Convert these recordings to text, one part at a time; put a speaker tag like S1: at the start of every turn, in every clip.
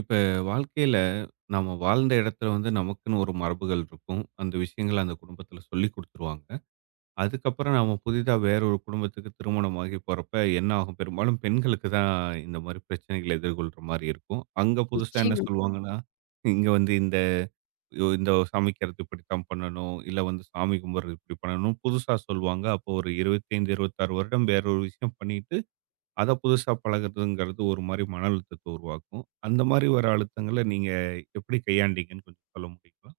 S1: இப்ப வாழ்க்கையில நம்ம வாழ்ந்த இடத்துல வந்து நமக்குன்னு ஒரு மரபுகள் இருக்கும். அந்த விஷயங்கள அந்த குடும்பத்துல சொல்லிக் குடுத்துருவாங்க. அதுக்கப்புறம் நாம புதிதா வேற ஒரு குடும்பத்துக்கு திருமணமாகி போறப்ப என்ன ஆகும்? பெரும்பாலும் பெண்களுக்கு தான் இந்த மாரி பிரச்சனைகள எதிர்கொள்ற மாரி இருக்கும். அங்க புதுசா என்ன
S2: நிச்சயமா,
S1: சொல்லுவாங்கன்னா, இங்க வந்து இந்த இந்த சமைக்கிறது இப்படித்தான் பண்ணணும். இல்ல வந்து சாமி கும்பிடுறது இப்படி பண்ணணும். புதுசா சொல்லுவாங்க. அப்போ ஒரு 25, 26 வருடம் வேற ஒரு விஷயம் பண்ணிட்டு அத புதுசா பழகுறதுங்கிறது ஒரு மாரி மன அழுத்தத்த உருவாக்கும். அந்த மாரி வர அழுத்தங்கள நீங்க எப்படி கையாண்டீங்கன்னு கொஞ்சம் சொல்ல முடியுங்களா?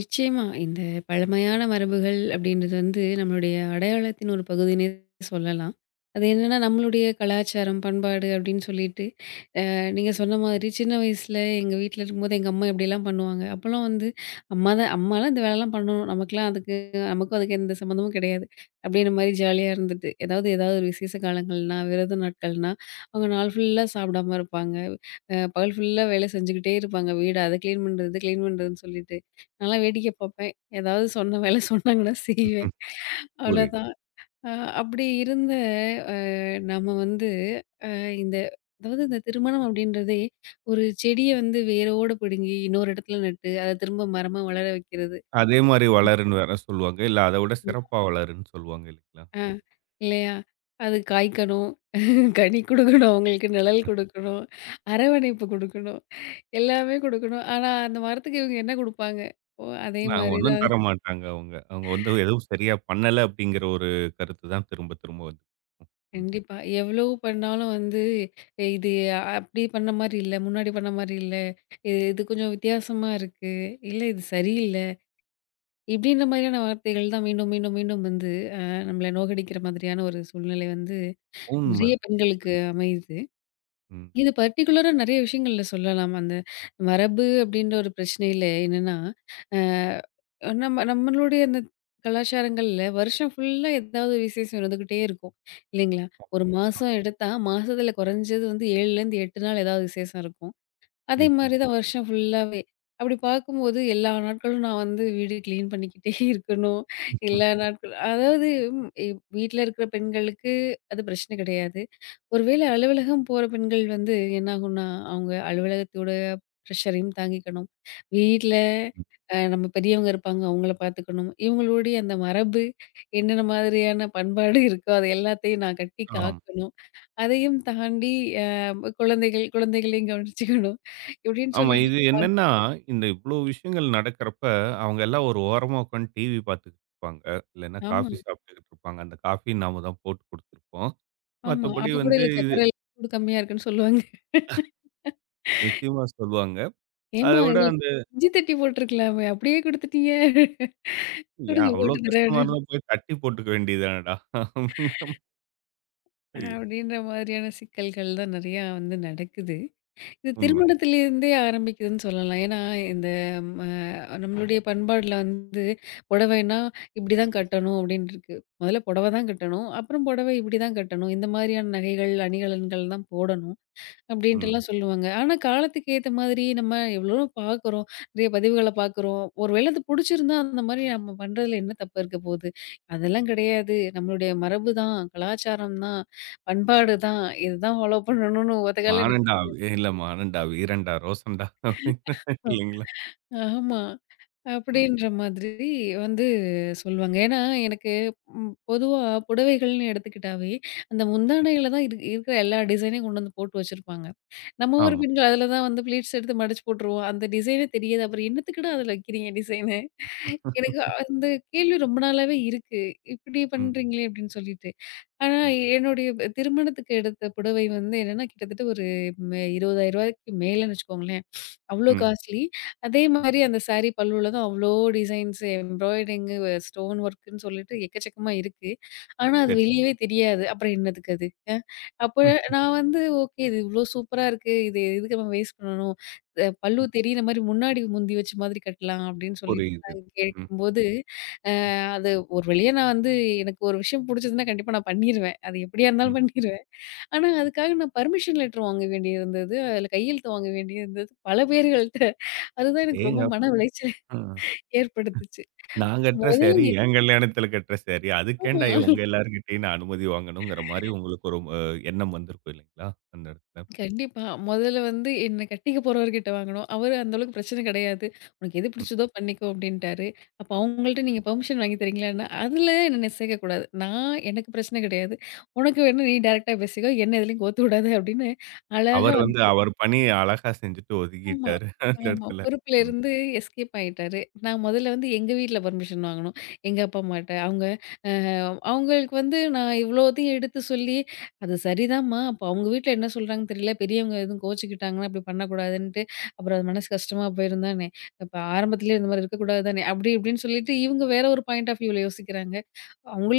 S2: நிச்சயமா. இந்த பழமையான மரபுகள் அப்படின்றது வந்து நம்மளுடைய அடையாளத்தின் ஒரு பகுதின்னே சொல்லலாம். அது என்னன்னா நம்மளுடைய கலாச்சாரம், பண்பாடு அப்படின்னு சொல்லிட்டு, நீங்க சொன்ன மாதிரி சின்ன வயசுல எங்க வீட்ல இருக்கும்போது எங்க அம்மா இப்படிலாம் பண்ணுவாங்க. அப்பலாம் வந்து அம்மா தான் அம்மாலாம் இந்த வேலைலாம் பண்ணணும். நமக்கெல்லாம் அதுக்கு நமக்கும் அதுக்கு எந்த சம்மந்தமும் கிடையாது. அப்படின்ற மாரி ஜாலியா இருந்துட்டு, ஏதாவது ஏதாவது ஒரு விசேஷ காலங்கள்னா, விரத நாட்கள்னா, அவங்க நாள் ஃபுல்லா சாப்பிடாம இருப்பாங்க. பகல் ஃபுல்லா வேலை செஞ்சுக்கிட்டே இருப்பாங்க. வீடு அத கிளீன் பண்றது, கிளீன் பண்றதுன்னு சொல்லிட்டு. நான்லாம் வேடிக்கை பார்ப்பேன். ஏதாவது சொன்ன வேலை சொன்னாங்கன்னா செய்வேன்.
S1: புரியுது.
S2: அவ்வளோதான். அ அப்படி இருந்த அ நம்ம வந்து அ இந்த அதாவது இந்த திருமணம் அப்படின்றதே, ஒரு செடிய வந்து வேரோட பிடுங்கி இன்னொரு இடத்துல நட்டு, அத திரும்ப மரமா வளர வைக்கிறது.
S1: அதே மாரி வளருன்னு வேற சொல்லுவாங்க. இல்ல அத விட சிறப்பா வளருன்னு சொல்லுவாங்க இல்லைங்களா?
S2: ஆ, இல்லையா? அது காய்க்கணும். கனி குடுக்கணும், அவங்களுக்கு நிழல் குடுக்கணும், அரவணைப்பு குடுக்கணும், எல்லாமே குடுக்கணும். ஆனா, அந்த மரத்துக்கு இவங்க என்ன குடுப்பாங்க? ஓ! அதே
S1: நான்
S2: மாரி
S1: ஒண்ணும்
S2: தான்.
S1: தர மாட்டாங்க அவங்க. அவங்க வந்து எதுவும் சரியா பண்ணல அப்படிங்கிற ஒரு கருத்து தான் திரும்ப திரும்ப வந்து வந்தது.
S2: கண்டிப்பா. எவ்ளோ பண்ணாலும் வந்து "ஏய், இது அப்படி பண்ண மாரி இல்ல, முன்னாடி பண்ண மாரி இல்ல, இது இது கொஞ்சம் வித்தியாசமா இருக்கு, இல்ல இது சரியில்ல. இப்படின்ற மாதிரியான வார்த்தைகள் தான் மீண்டும், மீண்டும், மீண்டும் வந்து அ நம்மள நோகடிக்கிற மாதிரியான ஒரு சூழ்நிலை வந்து
S1: உண்ம.
S2: நெறைய பெண்களுக்கு அமையுது.
S1: ம்.
S2: இது பர்ட்டிகுலரா நெறைய விஷயங்கள்ல சொல்லலாம். அந்த மரபு அப்படின்ற ஒரு பிரச்சனையில என்னன்னா, அ நம்ம நம்மளுடைய அந்த கலாச்சாரங்கள்ல வருஷம் ஃபுல்லா ஏதாவது ஒரு விசேஷம் இருந்துகிட்டே இருக்கும். இல்லைங்களா? ஒரு
S1: ஆமா.
S2: மாசம் எடுத்தா, மாசத்துல குறைஞ்சது வந்து 7லருந்து 8 நாள் ஏதாவது விசேஷம் இருக்கும். அதே
S1: நிச்சயம்.
S2: மாரி தான் வருஷம் ஃபுல்லாவே. அப்படி பார்க்கும்போது எல்லா நாட்களும் நான் வந்து வீடு கிளீன் பண்ணிக்கிட்டே இருக்கணும்.
S1: ம்.
S2: எல்லா நாட்களும் அதாவது வீட்ல இருக்கிற பெண்களுக்கு அது பிரச்சனை கிடையாது. ஒரு வேளை அலுவலகம் போற பெண்கள் வந்து என்னாகும்னா, அவங்க அலுவலகத்தோட ப்ரெஷரையும் தாங்கிக்கணும். வீட்ல நம்ம பெரியவங்க இருப்பாங்க, அவங்கள பார்த்துக்கணும். இவங்களுடைய அந்த மரபு என்னென்ன மாதிரியான பண்பாடு இருக்கோ, அது எல்லாத்தையும் நான் கட்டி
S1: ஆமா.
S2: காக்கணும். அதையும் தாண்டி அ குழந்தைகள் குழந்தைகளையும் கவனிச்சுக்கணும். இப்படின்னு
S1: ஆமா.
S2: சொல்லிட்டு
S1: இது என்னன்னா, இந்த இவ்ளோ விஷயங்கள் நடக்கிறப்ப, அவங்க எல்லாம் ஒரு ஓரமா உட்காந்து டிவி பார்த்துக்கிட்டு இருப்பாங்க. இல்லன்னா
S2: ஆமா,
S1: காஃபி சாப்பிட்டுக்கிட்டு இருப்பாங்க. அந்த காஃபி நாம தான் போட்டு குடுத்துருப்போம்.
S2: ஆமா.
S1: மத்தபடி
S2: அப்ப கூட
S1: வந்து
S2: இல்ல சர்க்கரை சூடு கம்மியா இருக்குன்னு சொல்லுவாங்க.
S1: நிச்சயமா சொல்லுவாங்க. அத
S2: ஏம்மா
S1: விட
S2: இதுல
S1: அந்த
S2: இஞ்சி தட்டி போட்டுருக்கலாமே, அப்படியே குடுத்துட்டீங்க.
S1: "ஏன்
S2: குடுங்க
S1: அவ்ளோ
S2: போட்டு
S1: கஷ்டமா
S2: தரேன்
S1: இருந்தா போய் தட்டி போட்டுக்க வேண்டியது தானடா" அப்படிங்கிற மாரி
S2: அப்படின்ற மாதிரியான சிக்கல்கள் தான் நிறையா வந்து நடக்குது. இது
S1: உண்ம.
S2: திருமணத்திலிருந்தே ஆரம்பிக்குதுன்னு சொல்லலாம். ஏன்னா, இந்த ம நம்மளுடைய பண்பாடுல வந்து புடவைன்னா இப்படிதான் கட்டணும் அப்படின்னு இருக்கு. முதல்ல புடவை தான் கட்டணும். அப்புறம் புடவை இப்படி தான் கட்டணும். இந்த மாதிரியான நகைகள், அணிகலன்கள் தான் போடணும்.
S1: ம்.
S2: அப்படின்ட்டுலாம் சொல்லுவாங்க. ஆனா, காலத்துக்கு ஏத்த மாதிரி நம்ம எவ்வளவோ பார்க்குறோம். நிறைய பதிவுகள பார்க்குறோம். ஒரு வேள அது புடிச்சிருந்தா, அந்த மாரி நம்ம பண்றதுல என்ன தப்பு இருக்க போகுது? அதெல்லாம் கிடையாது. நம்மளுடைய மரபு தான், கலாச்சாரம் தான், பண்பாடு தான். இதுதான் ஃபாலோ பண்ணணும்னு ஒத்த கால்ல
S1: "மானண்டா,
S2: நிக்கணும்.
S1: இல்ல மானண்டா, வீரன்டா, ரோசன்டா" அப்படிங்கிறாங்க இல்லைங்களா?
S2: ஆமா.
S1: ம்.
S2: அப்படின்ற மாதிரி வந்து சொல்லுவாங்க. ஏன்னா, எனக்கு பொதுவா புடவைகள்னு எடுத்துக்கிட்டாவே, அந்த முந்தானையில தான் இருக்கிற எல்லா டிசைனையும் கொண்டு வந்து போட்டு வச்சிருப்பாங்க. நம்ம ஊர்
S1: ஆமா.
S2: பெண்கள் அதில தான் வந்து ப்ளீட்ஸ் எடுத்து மடிச்சு போட்டுருவோம். அந்த டிசைனே தெரியாது. அப்புறம் என்னத்துக்குடா அதில வைக்கிறீங்க டிசைனு? எனக்கு அந்த கேள்வி ரொம்ப நாளாவே இருக்கு. இப்படி
S1: ம்.
S2: பண்றீங்களே! அப்படின்னு சொல்லிட்டு. ஆனா,
S1: ம்.
S2: என்னுடைய திருமணத்துக்கு எடுத்த புடவை வந்து என்னன்னா, கிட்டத்தட்ட ஒரு ரூ. 20,000க்கு மேலன்னு வச்சுக்கோங்களேன். அவ்ளோ
S1: ம்.
S2: காஸ்ட்லி. அதே மாரி அந்த சாரி பல்லுல தான் அவ்ளோ டிசைன்ஸ், எம்ப்ராய்டரிங்கு, ஸ்டோன் ஒர்க்குன்னு சொல்லிட்டு எக்கச்சக்கமா இருக்கு. ஆனா, அது
S1: சரி.
S2: வெளியவே தெரியாது. அப்புறம் என்னத்துக்கு அது? அப்ப
S1: ம்.
S2: நான் வந்து ஓகே இது இவ்ளோ சூப்பரா இருக்கு. இது எதுக்கு நம்ம வேஸ்ட் பண்ணணும்? பல்லு
S1: ம்.
S2: தெரியிற மாரி முன்னாடி முந்தி வச்ச மாதிரி கட்டலாம் அப்படின்னு சொல்லிட்டு
S1: புரியுது.
S2: நான்
S1: ம்.
S2: கேட்கும்போது
S1: ம்.
S2: அது ஒரு வழியா நான் வந்து எனக்கு ஒரு விஷயம் புடிச்சதுன்னா கண்டிப்பா நான் பண்ணிருவேன். அது எப்படியா
S1: ம்.
S2: இருந்தாலும் பண்ணிருவேன். ஆனா அதுக்காக நான் பர்மிஷன் லெட்டர் வாங்க வேண்டியிருந்தது. அதுல கையெழுத்து வாங்க வேண்டியிருந்தது பல பேர்கள்ட்ட. அதுதான் எனக்கு ரொம்ப
S1: அடேங்கப்பா!
S2: மன உளைச்சலை
S1: ஆ.
S2: ஏற்படுத்துச்சு.
S1: நான் கட்டுற
S2: முதல்ல
S1: சேரி,
S2: எ
S1: என் கல்யாணத்துல கட்டுற சேரி. அதுக்கேன்டா
S2: ஆமா.
S1: உங்க எல்லார்கிட்டயும் நான் அனுமதி வாங்கணுங்கிற மாரி உங்களுக்கு ஒரு எண்ணம் வந்திருக்கும் இல்லைங்களா? அந்த இடத்துல.
S2: கண்டிப்பா. முதல்ல வந்து என்ன கட்டிக்க போறவர்கிட்ட வாங்கணும். அவரு அந்த அளவுக்கு பிரச்சனை கிடையாது. "உனக்கு எது
S1: ம்.
S2: பிடிச்சதோ பண்ணிக்கோ" அப்படின்ட்டாரு. அப்ப அவங்கள்ட்ட நீங்க பெர்மிஷன் வாங்கி தரீங்களான்னா, அதுல என்ன சேர்க்கக்கூடாது. நான் எனக்கு பிரச்சனை கிடையாது. "உனக்கு வேணா நீ டைரக்ட்டா பேசிக்கோ. என்ன எதுலயும் கோத்து விடாத" அப்படின்னு அழகா
S1: அவர்
S2: வந்து
S1: வந்து அவர் பணி அழகா செஞ்சுட்டு
S2: ஆமா.
S1: ஒதுங்கிட்டாரு அந்த
S2: ஆமா.
S1: இடத்துல. ம்,
S2: பொறுப்புலேருந்து எஸ்கேப் ஆயிட்டாரு. நான் முதல்ல வந்து எங்க வீட்ல பர்மிஷன் வாங்கணும். எங்க அப்பா அம்மாட்ட. அவங்க அ அவங்களுக்கு வந்து நான் இவ்வளோத்தையும் எடுத்து சொல்லி, "அது சரிதாம்மா. அப்போ அவங்க வீட்ல என்ன சொல்றாங்கன்னு தெரியல. பெரியவங்க எதுவும் கோவிச்சுக்கிட்டாங்கன்னா, இப்படி பண்ணக்கூடாதுன்ட்டு, அப்புறம் அது மனசு கஷ்டமா போயிரும் தானே. அப்ப ஆரம்பத்திலேயே இந்த மாரி இருக்கக்கூடாது தானே." அப்படி இப்படின்னு சொல்லிட்டு, இவங்க வேற ஒரு பாயிண்ட் ஆஃப் வியூல யோசிக்கிறாங்க.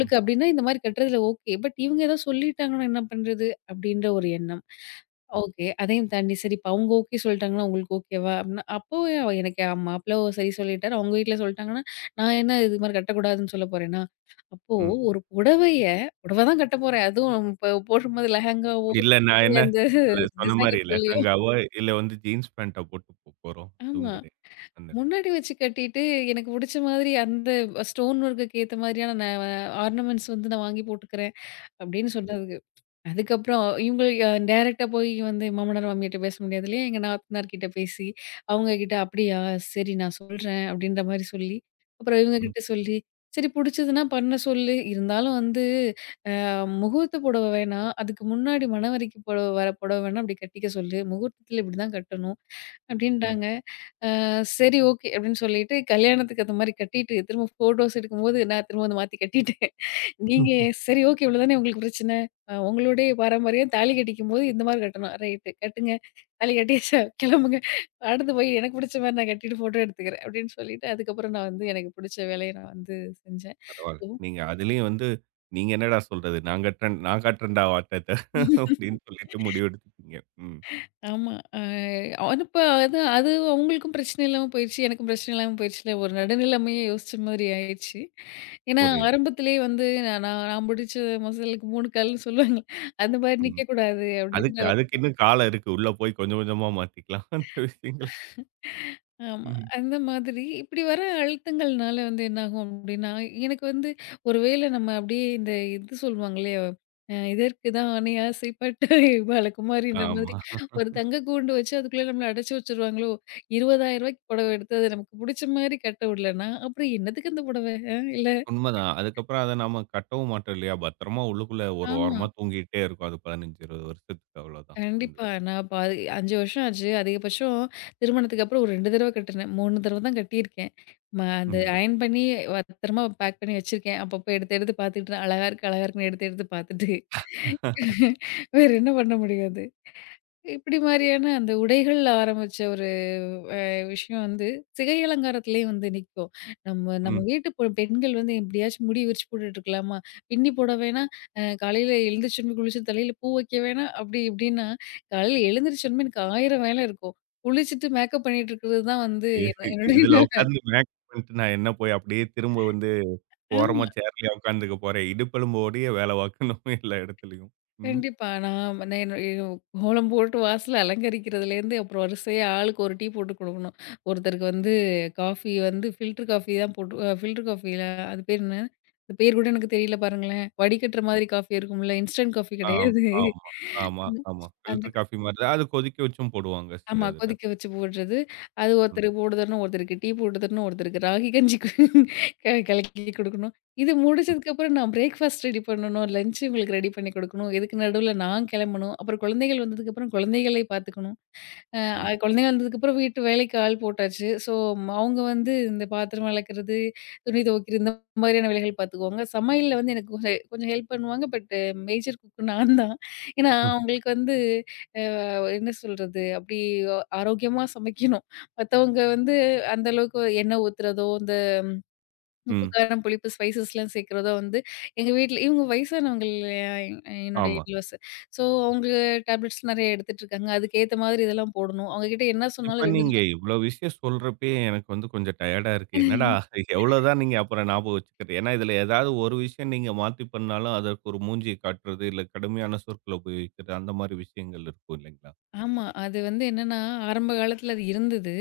S1: ம்,
S2: அப்படின்னா இந்த மாரி கட்டுறதுல ஓகே. பட் இவங்க ஏதோ சொல்லிட்டாங்கன்னா என்ன பண்றது? அப்படின்ற ஒரு எண்ணம்.
S1: ம்,
S2: ஓகே. அதையும் தாண்டி சரி இப்ப அவங்க ஓகே சொல்லிட்டாங்கன்னா, உங்களுக்கு ஓகேவா? அப்டின்னா அப்போ எனக்கு மாப்பிள சரி சொல்லிட்டாரு. அவங்க வீட்ல சொல்லிட்டாங்கன்னா, நான் என்ன இது மாரி கட்டக்கூடாதுன்னு சொல்ல போறேனா? அப்போ
S1: ம்.
S2: ஒரு புடவைய புடவ தான் கட்ட போறேன். அதுவும் இப்ப போடும்போது லெஹெங்காவோ
S1: இல்ல நான் என்ன
S2: அந்த
S1: இல்ல சொன்ன மாரி
S2: டிசைனர் சொல்லியோ
S1: லெஹெங்காவோ இல்ல வந்து ஜீன்ஸ் பேண்டா போட்டு போறோம். அதுவும்
S2: ஆமா.
S1: கிடையாது. அந்த இடத்துல.
S2: முன்னாடி வச்சு கட்டிட்டு எனக்கு புடிச்ச மாதிரி அந்த ஸ்டோன் ஒர்க்குக்கு ஏத்த மாதிரியான நான் ஆர்னமெண்ட்ஸ் வந்து நான் வாங்கி போட்டுக்கிறேன். அப்படின்னு சொன்னதுக்கு. அதுக்கப்புறம் இவங்க டைரக்ட்டா போய் வந்து மாமனார், மாமியார்ட்ட பேச முடியாது இல்லையா? எங்க நாத்தனார் கிட்ட பேசி, அவங்க கிட்ட "அப்படியா! சரி நான் சொல்றேன்" அப்படின்ற மாரி சொல்லி, அப்புறம் இவங்க
S1: ம்,
S2: கிட்ட சொல்லி, சரி புடிச்சதுன்னா பண்ண சொல்லு. இருந்தாலும் வந்து அ முகூர்த்த புடவ வேணாம். அதுக்கு முன்னாடி மணவரைக்கு புடவ வர புடவ வேணா அப்படி கட்டிக்க சொல்லு. முகூர்த்தத்துல இப்படிதான் கட்டணும்
S1: ம்.
S2: அப்படின்ட்டாங்க. சரி ஓகே. அப்படின்னு சொல்லிட்டு கல்யாணத்துக்கு அந்த மாரி கட்டிட்டு, திரும்ப ஃபோட்டோஸ் எடுக்கும்போது நான் திரும்ப அத மாத்தி கட்டிட்டேன். நீங்க சரி ஓகே இவ்வளவு தானே உங்களுக்கு பிரச்சனை. உங்களுடைய பாரம்பரியம் தாலி கட்டிக்கும்போது இந்த மாரி கட்டணும். ரைட்டு கட்டுங்க. தாலி கட்டியாச்சா கிளம்புங்க. அடுத்து போய் எனக்கு பிடிச்ச மாரி நான் கட்டிட்டு ஃபோட்டோ எடுத்துக்கிறேன். அப்படின்னு சொல்லிட்டு அதுக்கப்புறம் நான் வந்து எனக்கு பிடிச்ச வேலைய நான் வந்து செஞ்சேன்.
S1: பரவால்ல. நீங்க அதுலயும் வந்து நீங்க என்னடா சொல்றது? நான் கட்டுறேன் நான் காட்டுறேன்டா வாட்டத்த அப்படின்னு சொல்லிட்டு முடிவெடுத்துட்டீங்க. ம்.
S2: ஆமா. அ அனுப்ப அது அது அவங்களுக்கும் பிரச்சனை இல்லாம போயிருச்சு. எனக்கும் பிரச்சனை இல்லாம போயிருச்சுல. ஒரு நடுநிலைமையே யோசிச்ச மாதிரி ஆயிருச்சு. ஏன்னா
S1: புரியுது.
S2: ஆரம்பத்திலேயே வந்து நான் நான் நான் பிடிச்ச மசாலுக்கு 3 கால்னு சொல்லுவாங்க. அந்த மாரி
S1: ம்.
S2: நிக்கக்கூடாது அப்படின்ற
S1: அதுக்கு அதுக்கு இன்னும் காலம் இருக்கு. உள்ள போய் கொஞ்சம் கொஞ்சமா மாத்திக்கலாம் அந்த விஷயங்கள.
S2: ஆமா.
S1: ம்.
S2: அந்த மாதிரி இப்படி வர அழுத்தங்கள்னால வந்து என்னாகும் அப்படின்னா, எனக்கு வந்து ஒரு வேளை நம்ம அப்படியே இந்த இது சொல்லுவாங்களே, "இதற்கு தான் ஆணை ஆசைப்பட்ட பாலகுமாரின்ற" மாதிரி
S1: ஆமா.
S2: ஒரு தங்க கூண்டு வச்சு அதுக்குள்ள நம்மள அடைச்சு வச்சுருவாங்களோ! ரூ. 20,000க்கு புடவ எடுத்து, அது நமக்கு புடிச்ச மாரி கட்ட விடலன்னா, அப்புறம் என்னத்துக்கு அந்த புடவ? இல்ல.
S1: உண்மதான். அதுக்கப்புறம் அத நாம கட்டவும் மாட்டோம் இல்லையா? பத்திரமா உள்ளுக்குள்ள ஒரு
S2: ஆமா.
S1: ஓரமா தூங்கிட்டே இருக்கும். அது 15, 20 வருஷத்துக்கு அவ்வளோதான். அந்த
S2: கண்டிப்பா. நான் அப்ப அது 5 வருஷம் ஆச்சு. அதிகபட்சம் திருமணத்துக்கு அப்புறம் ஒரு 2 தடவ கட்டுனேன். 3 தடவ தான் கட்டியிருக்கேன். அந்த
S1: உண்ம.
S2: அயர்ன் பண்ணி பத்திரமா பேக் பண்ணி வச்சிருக்கேன். அப்பப்போ எடுத்து எடுத்து பார்த்துட்டு, அழகா இருக்கு, அழகா இருக்குன்னு எடுத்து எடுத்து பார்த்துட்டு, வேற என்ன பண்ண முடியாது? இப்படி மாரியான அந்த உடைகள்ல ஆரம்பிச்ச ஒரு அ விஷயம் வந்து, சிகை அலங்காரத்திலேயும் வந்து நிக்கும். நம்ம நம்ம
S1: ம்.
S2: வீட்டு பெண்கள் வந்து எப்படியாச்சும் முடி விரிச்சு போட்டுட்டுருக்கலாமா? பின்னி போட வேணாம், காலையில எழுந்திரிச்சோனே குளிச்சு தலையில பூ வைக்க வேணாம், அப்படி இப்படின்னா, காலையில எழுந்திரிச்சோனமே எனக்கு 1000 வேலை இருக்கும். குளிச்சுட்டு மேக்கப் பண்ணிட்டு இருக்கிறது தான் வந்து
S1: இ
S2: என்ன என்னுடைய
S1: இதுல உட்கார்ந்து மேக்ஸ் பண்ணிட்டு நான் என்ன போய் அப்படியே திரும்ப வந்து ஓரமா சேர்லயா உட்கார்ந்துக்க போறேன். இடுப்பெலும்பு ஓடயே வேல பார்க்கணும் எல்லா இடத்துலயும். ம்.
S2: கண்டிப்பா. நான் என்னுடைய கோலம் போட்டு வாசல அலங்கரிக்கிறதுலேருந்து, அப்புறம் வரிசையா ஆளுக்கு ஒரு டீ போட்டு குடுக்கணும். ஒருத்தருக்கு வந்து காஃபி வந்து ஃபில்டர் காஃபி தான் போட்டு ஃபில்டர் காஃபில அது பேர் என்ன? அது பேர் கூட எனக்கு தெரியல பாருங்களேன். வடிகட்டுற மாதிரி காஃபி இருக்கும்ல. இன்ஸ்டன்ட் காஃபி
S1: ஆம்,
S2: கிடையாது.
S1: ஆமா, ஆமா, ஆமா.
S2: அந்த
S1: ஃபில்டர் காஃபி மாரி தான். அது கொதிக்க வச்சும் போடுவாங்க சில
S2: ஆமா.
S1: இதுல.
S2: கொதிக்க வச்சு போடுறது. அது
S1: ம்,
S2: ஒருத்தருக்கு போடுதரணும், ஒருத்தருக்கு டீ போட்டு தரணும், ஒருத்தருக்கு ராகி கஞ்சி கு- க கலக்கி குடுக்கணும். இது
S1: ம்,
S2: முடிச்சதுக்கப்புறம் நான் பிரேக்ஃபாஸ்ட் ரெடி பண்ணணும். லஞ்ச் இவங்களுக்கு ரெடி பண்ணி குடுக்கணும். இதுக்கு நடுவுல நான் கெளம்பணும். அப்புறம் குழந்தைகள் வந்ததுக்கப்புறம் குழந்தைகளை பாத்துக்கணும்.
S1: ம்,
S2: குழந்தைகள் வந்ததுக்கப்புறம் வீட்டு வேலைக்கு ஆள் போட்டாச்சு. ஸோ அவங்க வந்து இந்த பாத்திரம் வெளக்குறது, துணி துவைக்கிறது இந்த மாதிரியான வேலைகள் பாத்துக்குவாங்க. சமையல்ல வந்து எனக்கு கொஞ்சம் கொஞ்சம் ஹெல்ப் பண்ணுவாங்க. பட் மேஜர் குக் நான் தான். ஏன்னா அவங்களுக்கு வந்து என்ன சொல்றது? அப்படி ஆரோக்கியமா சமைக்கணும். மத்தவங்க வந்து அந்த அளவுக்கு எண்ணெய் ஊத்துறதோ, இந்த உப்பு,
S1: ம்.
S2: காரம், புளிப்பு ஸ்பைசஸ்லாம் சேர்க்கிறதோ வந்து எங்க வீட்ல இவங்க வயசானவங்க இல்லையா? என்னுடைய
S1: ஆமா.
S2: இன்லாஸ். ஸோ அவங்க டேப்லெட்ஸ் நெறைய எடுத்துட்டு இருக்காங்க. அதுக்கேத்த மாதிரி இதெல்லாம் போடணும். அவங்க கிட்ட என்ன
S1: இப்ப
S2: சொன்னாலும் 2
S1: நீங்க
S2: தடவ
S1: இவ்ளோ விஷயம் சொல்றப்பயே எனக்கு வந்து கொஞ்சம் டயர்டா இருக்கு. என்னடா! எவ்வளோதான் நீங்க அப்புறம் ஞாபகம் வச்சுக்கிறது. ஏன்னா, இதுல ஏதாவது ஒரு விஷயம் நீங்க மாத்தி பண்ணாலும், அதற்கு ஒரு மூஞ்சிய காட்டுறது, இல்ல கடுமையான சொற்கள உபயோகிக்கிறது, அந்த மாரி விஷயங்கள் இருக்கும் இல்லைங்களா? இதுல.
S2: ஆமா. அது வந்து என்னன்னா, ஆரம்ப காலத்துல அது இருந்தது.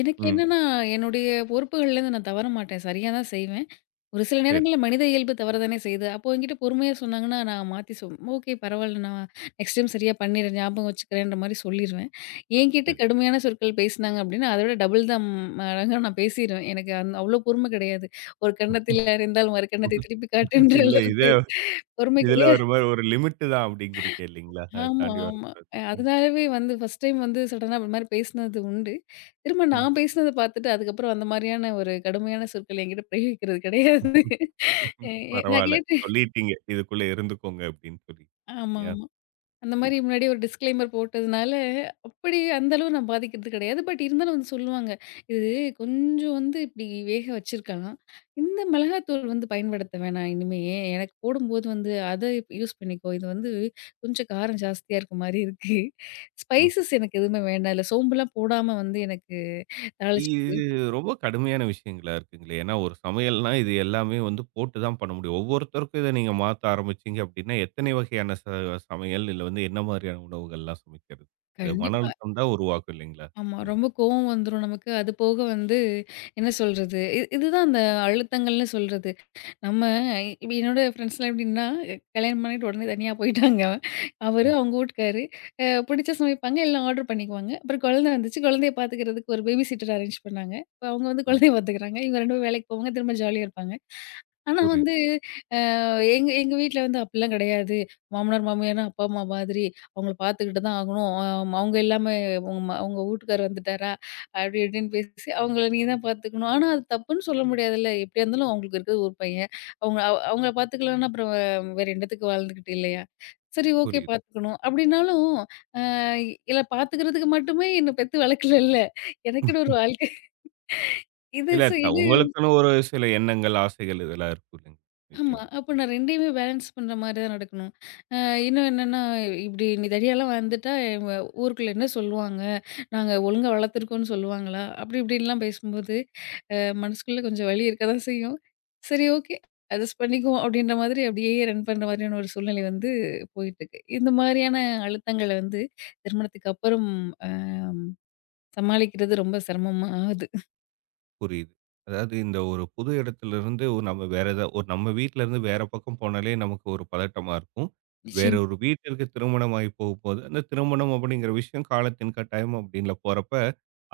S2: எனக்கு
S1: ம்.
S2: என்னன்னா, என்னுடைய பொறுப்புகள்லேருந்து நான் தவற மாட்டேன். சரியா தான் செய்வேன். ஒரு சில
S1: சரி,
S2: நேரங்கள்ல மனித இயல்பு தவறதானே செய்யுது. அப்போ என்கிட்ட பொறுமையா சொன்னாங்கன்னா, நான் மாத்தி சொ ஓகே பரவால்ல நான் நெக்ஸ்ட் டைம் சரியா பண்ணிடுறேன். ஞாபகம் வச்சுக்கிறேன்ற மாரி சொல்லிருவேன். என்கிட்ட
S1: சரி.
S2: கடுமையான சொற்கள் பேசினாங்க அப்படின்னா, அத விட டபுள் தான் மடங்கா நான் பேசிருவேன். எனக்கு அவ்ளோ பொறுமை கிடையாது. ஒரு கன்னத்தில் அறிந்தால் மறு கன்னத்தை திருப்பி காட்டுன்ற
S1: இல்ல இதே
S2: அளவுக்கு பொறுமை
S1: இதுல
S2: கிடையாது.
S1: ஒரு மாரி ஒரு லிமிட்டு தான் அப்டிங்கிறீங்க இல்லைங்களா? அத
S2: ஆமா,
S1: தாண்டி
S2: ஆமா.
S1: வரக்கூடாது. ம்,
S2: அதனாலவே வந்து ஃபர்ஸ்ட் டைம் வந்து சடனா அந்த மாரி பேசினது உண்டு. திரும்ப
S1: ம்.
S2: நான் பேசினத பார்த்துட்டு அதுக்கப்புறம் அந்த மாரியான ஒரு கடுமையான சொற்கள் என்கிட்ட பிரயோகிக்கிறது கிடையாது. எ நான்
S1: பரவால்ல.
S2: கேட்டு
S1: சொல்லிட்டீங்க. இதுக்குள்ள இருந்துக்கோங்க அப்டின்னு சொல்லி.
S2: ஆமா,
S1: இல்லையா?
S2: ஆமா. அந்த
S1: ம்.
S2: மாரி முன்னாடி ஒரு டிஸ்க்ளைமர் போட்டதுனால, அப்படி அந்த அளவு நான் பாதிக்கிறது கிடையாது. பட் இருந்தாலும் வந்து சொல்லுவாங்க. "இது கொஞ்சம் வந்து இப்படி வேக வச்சிருக்கலாம். இந்த மிளகாத்தூள் வந்து பயன்படுத்த வேணாம் இனிமே. எனக்கு போடும்போது வந்து அத யூஸ் பண்ணிக்கோ. இது வந்து கொஞ்சம் காரம் ஜாஸ்தியா இருக்க மாரி இருக்கு.
S1: ம்.
S2: ஸ்பைசஸ் எனக்கு எதுவுமே வேண்டாம். இல்ல சோம்புலாம் போடாம வந்து எனக்கு தாளிச்சு
S1: இது
S2: குடு."
S1: ரொம்ப கடுமையான விஷயங்களா இருக்குங்களே! ஏன்னா ஒரு சமையல்னா இது எல்லாமே வந்து போட்டு தான் பண்ண முடியும். ஒவ்வொருத்தருக்கும் இத நீங்க மாத்த ஆரம்பிச்சீங்க அப்டின்னா, எத்தனை வகையான சமையல் இல்ல வந்து என்ன மாரியான உணவுகள்லாம் சமைக்கிறது? இந்த மன
S2: கண்டிப்பா.
S1: அழுத்தம் தான் உருவாக்கும் இல்லைங்களா?
S2: ஆமா.
S1: ம்,
S2: ரொம்ப கோவம் வந்துரும் நமக்கு. அது போக வந்து என்ன சொல்றது? இதுதான் அந்த அழுத்தங்கள்னு சொல்றது. நம்ம இப்ப என்னோட ஃப்ரெண்ட்ஸ்லாம் எப்படின்னா, கல்யாணம் பண்ணிட்டு உடனே தனியா போயிட்டாங்க. அவரு,
S1: ம்,
S2: அவங்க வூட்டுக்காரு. அ பிடிச்ச சமைப்பாங்க, எல்லாம் ஆர்டர் பண்ணிக்குவாங்க. அப்புறம் குழந்தை வந்துச்சு. குழந்தைய பார்த்துக்கிறதுக்கு ஒரு பேபி சிட்டர் அரேஞ்ச் பண்ணாங்க. இப்ப அவங்க வந்து
S1: ம்.
S2: குழந்தைய பார்த்துக்கிறாங்க. இவங்க 2 பேரும் வேலைக்கு போவாங்க. திரும்ப ஜாலியா இருப்பாங்க. ஆனா
S1: புரியுது,
S2: வந்து அ எங்க எங்க வீட்ல வந்து அப்படிலாம் கிடையாது. மாமனார், மாமியார்னா அப்பா, அம்மா மாதிரி. அவங்கள பார்த்துக்கிட்டு தான் ஆகணும். அவங்க இல்லாம உங்க வூட்டுக்காரர் வந்துட்டாரா? அப்படி இப்படின்னு பேசி, அவங்கள நீ தான் பார்த்துக்கணும். ஆனா அது தப்புன்னு சொல்ல முடியாதுல்ல. எப்படியா இருந்தாலும் அவங்களுக்கு இருக்கிறது ஒரு பையன். அவங்கள பார்த்துக்கலன்னா அப்புறம் வேற என்னத்துக்கு வாழ்ந்துக்கிட்டு இல்லையா? சரி ஓகே
S1: புரியுது.
S2: பார்த்துக்கணும். அப்படின்னாலும் அ இல்ல பார்த்துக்கிறதுக்கு மட்டுமே என்ன பெத்து வளர்க்கலல்ல. எனக்குன்னு ஒரு வாழ்க்கை. இது
S1: இல்ல
S2: ச இது
S1: உங்களுக்குன்னு ஒரு சில எண்ணங்கள், ஆசைகள் இதெல்லாம் இருக்கும் இல்லைங்களா?
S2: ஆமா.
S1: நிச்சயமா.
S2: அப்போ நான் 2யுமே பேலன்ஸ் பண்ற மாரி தான் நடக்கணும். அ இன்னும் என்னன்னா, இப்படி நீ தடியாலாம் வளர்ந்துட்டா இவ ஊருக்குள்ள என்ன சொல்லுவாங்க? நாங்க ஒழுங்கா வளர்த்துருக்கோம்னு சொல்லுவாங்களா? அப்படி இப்படின்லாம் பேசும்போது, அ மனசுக்குள்ள கொஞ்சம் வலி இருக்க தான் செய்யும். சரி ஓகே. அட்ஜஸ்ட் பண்ணிக்குவோம் அப்படின்ற மாதிரி அப்படியே ரன் பண்ற மாதிரியான ஒரு சூழ்நிலை வந்து போயிட்டுருக்கு. இந்த மாதிரியான அழுத்தங்கள வந்து திருமணத்துக்கு அப்புறம் அ சமாளிக்கிறது ரொம்ப சிரமமா ஆகுது.
S1: புரியுது. அதாவது இந்த ஒரு புது இடத்துலருந்து நம்ம வேற ஏதா ஒரு நம்ம வீட்லருந்து வேற பக்கம் போனாலே நமக்கு ஒரு பதட்டமா இருக்கும். வேற
S2: நிச்சயமா
S1: ஒரு வீட்டிற்கு திருமணமாகி போகும்போது, அந்த திருமணம் அப்படிங்கிற விஷயம் காலத்தின் கட்டாயம் அப்படின்ல போறப்ப,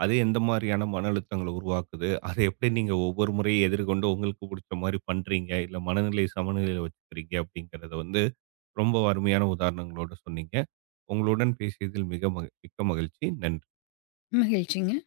S1: அது எந்த மாரியான மன அழுத்தங்கள உருவாக்குது? அத எப்படி நீங்க ஒவ்வொரு முறையும் எதிர்கொண்டு உங்களுக்கு புடிச்ச மாரி பண்றீங்க? இல்ல மனநிலை சமநிலையில வச்சுக்கிறீங்க அப்படிங்கிறத வந்து ரொம்ப அருமையான உதாரணங்களோட சொன்னீங்க. உங்களுடன் பேசியதில் மிக மிக்க மகிழ்ச்சி. நன்றி.
S2: மகிழ்ச்சிங்க.